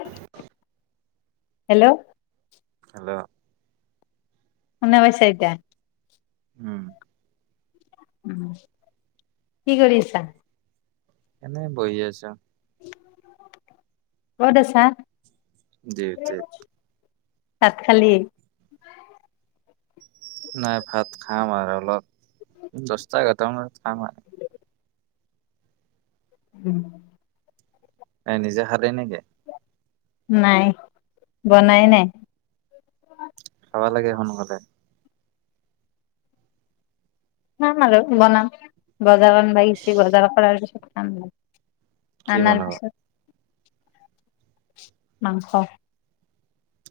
[inaudible] Hello. [unintelligible] [unintelligible] উম, উম, কি কৰি আছা? এনে বহি আছো। ক'ত আছা? [unintelligible] তাত খালি? নাই ভাত খাম আৰু অলপ দছটা এঘাৰটামানত খাম আৰু। উম, নাই নিজে হা [inaudible] নাই বনাই নাই। খাবা লাগে সোনকালে। হয় বাৰু বনাম। বজাবন বাইছে বজাৰৰ পৰা পৰা উম, কি আনাৰ বনাব পিছত? মাংস।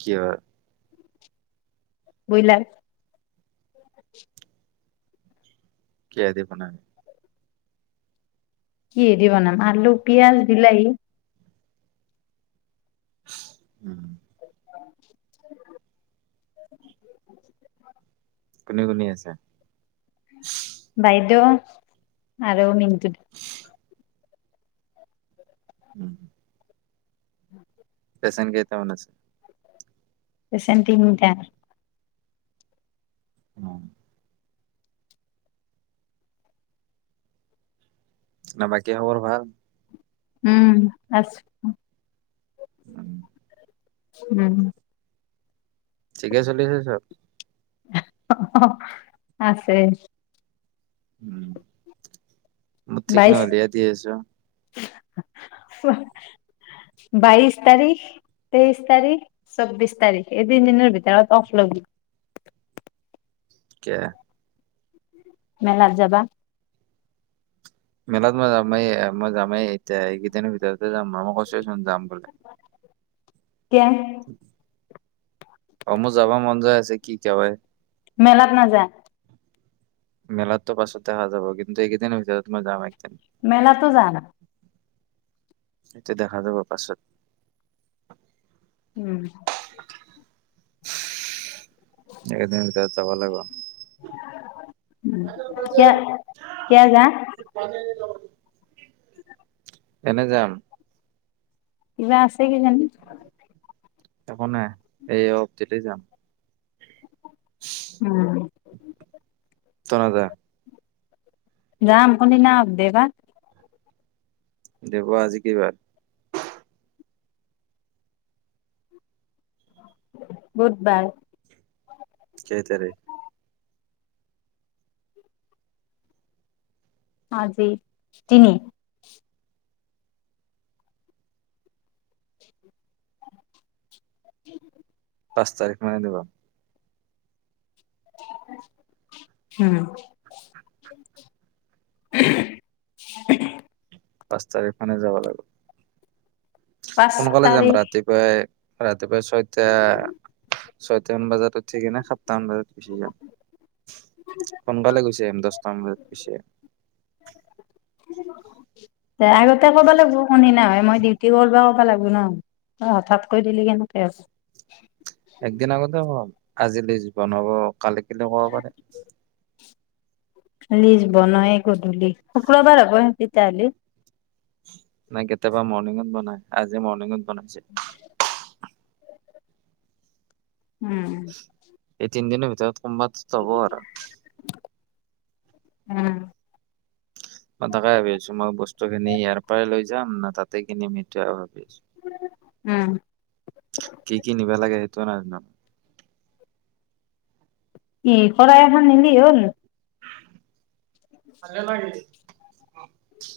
কিবা বুইলাৰ। কিহে দি বনাবি? কিহে দি বনাম? আলু পিয়াজ বিলাহি। [inaudible] উম, [inaudible] কোনে বনাই আছা? বাইদেউ আৰু [unintelligible] উম, [inaudible] এচাইন কেইটামান আছে? এচাইন তিনটা। অ, না বাকী খবৰ ভাল? উম', আচ উম উম, ঠিকে চলি আছে চব? অ, অ, আছে। উম মঠিক ন হলিয় দিয় আছো বাইচ তাৰিখ তেইচ তাৰিখ চৌবিচ তাৰিখ এই তিন দিনৰ ভিতৰত অফ লবি। কে মেলাত যাবা মেলাত মই যামেই মই যামেই এতিয়া এই কেইদিনৰ ভিতৰতে যাম। মা, মই কৈছোৱে চোন যাম বুলি। ক অ মো যাব মন যায় আছে কি কৱাই মেলাত নাযাও মেলাৰ তো পাছত দেখা যাব কিন্তু এই কেইদিনৰ ভিতৰত মই যামেই। মেলাটো জানা। সেইটো দেখা যাব পাছত। উম একদিনৰ ভিতৰত যাব লাগিব। উম, কিয় কিয় যা এনে যাম। কিবা আছে কিজানি! একো নাই। ঐ ক কেতিয়া যাম? উম তই নাযাওঁ নে? যাম, কোন দিনা অফ দিয়ে বা। দেবু আজি কি বাৰ? বুধবাৰ। কেই তাৰিখ আজি তিনি পাঁচ তাৰিখ মানে দিবা। ওম পাঁচ তাৰিখ মানে যাবা লাগিব। পাঁচ সোনকালে যাম তাৰিখ ৰাতিপুৱাই ৰাতিপুৱা ছয়টা ছয়টামান বজাত উঠিকেনে সাতটা মান বজাত গুচি যাম। সোনকালে গুচি আহিম দহটামান বজাত গুচি আহিম। উ আগতে ক'ব লাগিব কোননো হয়। মই ডিউটি কৰিব ুৱ লাগো ন তই হঠাৎ দিলি কেনেকে? এক দিন আগতে হ'ব? আজিলি জীৱন হব কালি কেনেকুৱা পাল? প্লিজ বনাওঁক। গধূলি শুক্ৰবাৰে হব নেকি! চালি নাই কেতিয়াবা মৰ্ণিঙত বনাই আজি মৰ্ণিঙত। কোন আহিছে? উম্‌- এই তিনদিনৰ ভিতৰত কোম্‌বাত টো হব আৰু। উম্‌- মই তাকে ভাবি আছোঁ, মই বস্তুখিনি ইয়াৰ পৰাই লৈ যা যাম ন তাতে কিনি পাবি। [unintelligible] উম্‌- কি -কি নিবা লাগে সেইটোও নাজনো। ই শৰাই এখন নিলি হ'ল। ভালে লাগিল। অহ ',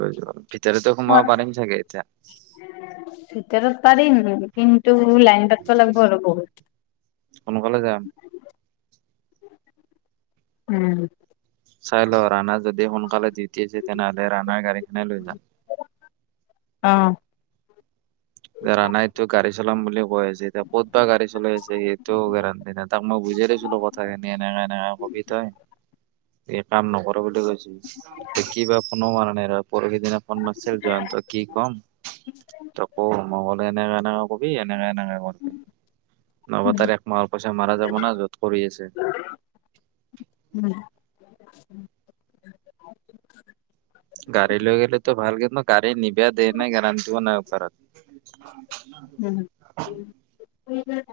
[inaudible] ভিতৰতো সোমাব পাৰিম ছাগে এতিয়া, ভিতৰত পাৰি কিন্তু লাইন পাতব' লাগব' আৰু বহুত। সোনকালে যাম। উম্‌ চাই লও ৰাণাৰ যদি সোনকালে ডিউটি আছে তেনেহলে ৰাণাৰ গাড়ীখনে লৈ যাম। অ' যে', ৰানাইটো গাড়ী চলাম বুলি কৈ আছে। যে, 'এতিয়া ক'ত বা গাড়ী চলাই আছে সি, সেইটোও গেৰাণ্টি নাই। তাক মই বুজাই দিছিলোঁ কথাখিনি এনেকে -এনেকে কবি তই। এই', কাম নকৰো বুলি কৈছি। এ', কি, বা ফোনো মাৰা নাই ৰ', পৰহি দিনা ফোন মাৰছিল জয়ন্তই, কি ক'ম- তোক। ম' বোলো এনেকে কবি, এনেকে এনেকে কৈছে। নহব, তাৰ এক মাহৰ পইছা মাৰা যাব না য'ত কৰি আছে। উম্‌', গাড়ী লৈ গেলেটো ভাল, কিন্তু গাড়ী নিবা দেই নে নাই গেৰাণ্টিও নাই ওপৰত। উম্‌- উম্ - উম্ - উ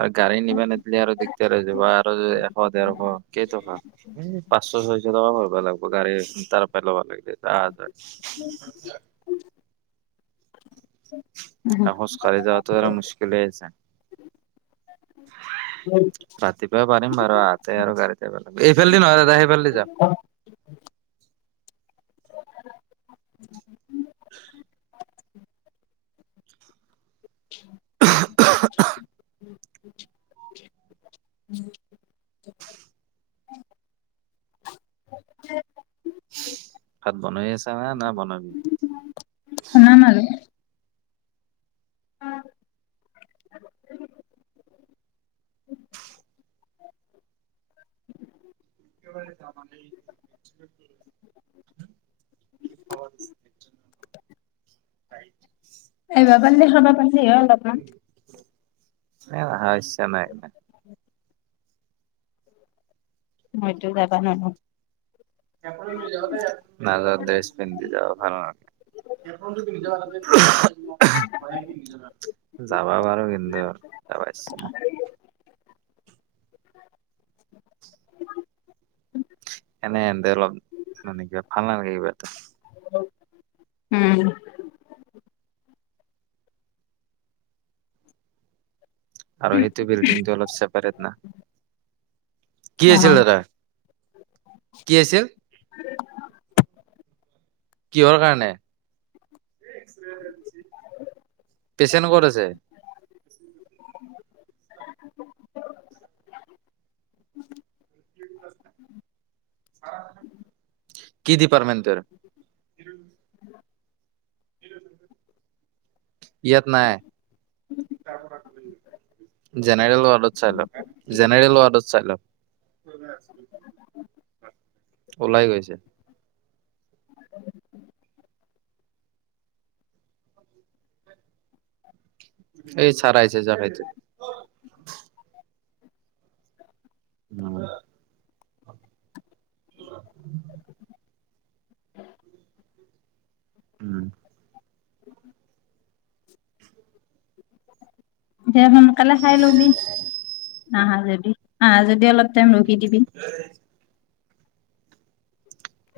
আৰু গাড়ী নিবা নেদলি আৰু দিগদাৰ হৈ যাব আৰু যে এশ দেৰশ কেই টকা? পাঁচশ ছয়শ টকা ভৰ্‌ বা লাগব' গাড়ী- তাৰ পাই ল'ব লাগলি। তাৰয [unintelligible] হ ', খোজ -কাঢ়ি যাৱাটো আৰু মুস্কিলেই আছে। ৰাতিপুৱা পাৰিম বাৰু আহাতে আৰু গাড়ীতে আহিবা লাগব',। এইফালদি নহয়, দাদা সেইফালদি যাওক। [inaudible] [unintelligible] [unintelligible] ভাত বনাই আছা নে, না বনাবি? শুনাম অ [unintelligible] [unintelligible] [unintelligible] [unintelligible] হয় [inaudible] [unintelligible] [unintelligible] [inaudible] যাব বাৰো কিন্তু যাবা ইচ্ছা নাই। এনে এন্দেৰ অলপ, মানে কিবা ভাল নালাগে এইবাত। উম। আৰু সেইটো বিল্ডিংটো অলপ চছেপাৰেট না, কি আছিল আহ দাদা? কি আছিল? কিহৰ কাৰণে, পেচেণ্ট ক'ত আছে? কি পৰ্মেন্তেৰ [inaudible] ইয়াত নাই, জা জেনেৰেল ৱাৰ্ডত চাইলক জেনেৰেল ৱাৰ্ডত চাইলক। ওলাই গৈছে। এই চাৰ আহিছে জাৰাইট। উ উম। দে সোনকালে খাই লবি। আহা যদি আহ যদি অলপ টেম ৰখি দিবি।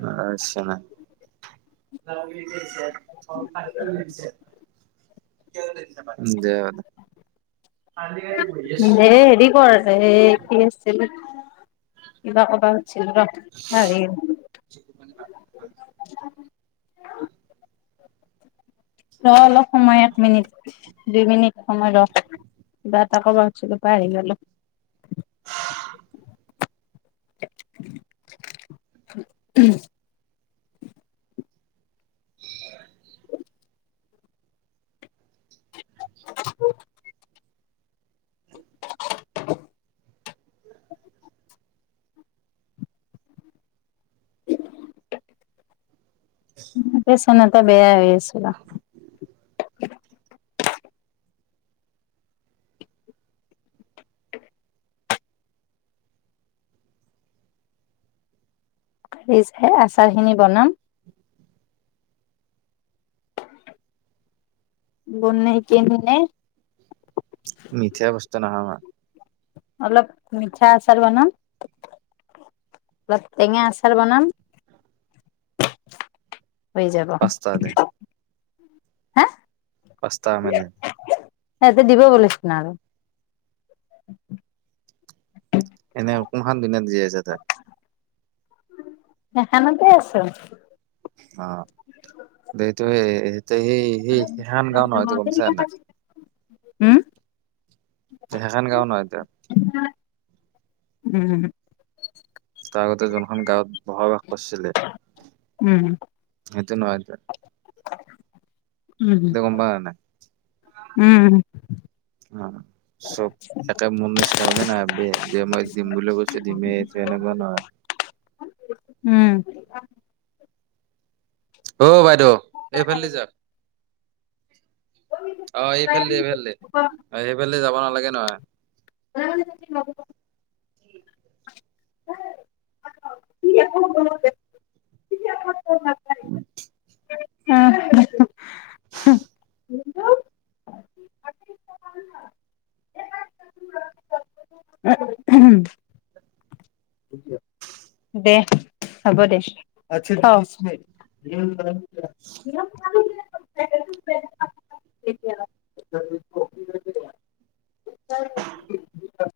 আচছা ন, দে। এ হেৰি কৰ যে এ কি আছিল কিবা কব হছিল ৰ হ ৰ অলপ সময় এক মিনিট দুই মিনিট সময় ৰ, কিবা এটা কব খুজছিলো পাহৰি গলো। উ। [inaudible] উ পেচ চনেত বেয়া হৈ আছিল। ৰিজ হেই আচাৰ খিনি বনাম। বনাই কেনে মিথে বস্তা নহা ম অলপ মিঠা আচাৰ বনাম অ টেঙা আচাৰ বনাম হৈ যাব পাস্তা দে হা পাস্তা মানে ইয়াতে দিব বুলি ন আৰু এনে কোনখন বিনদ যে আছে ত এখানতে আছো অ বেইটোই এ সেই সেই সেহান গাও নহয়টো গমছা নাই হম সেইখখন গাওঁ নহয় ত উম তাৰ আগতে যোনখন গাঁৱত বসবাস কৰিছিলে উম সেইটোনই উম নাই উম অ চব একে মোৰ নিচিনা বুলি নাই যে মই দিম বুলি কৈছো দিমেই এইটো এনেকুৱা নহয় অ ভাই এইফালে যাক [unintelligible] অ এই ফালে এই ফালে স ফালে যাব নালাগে নহয় অ অ উ [inaudible] উম দে হব দে আ উ [inaudible]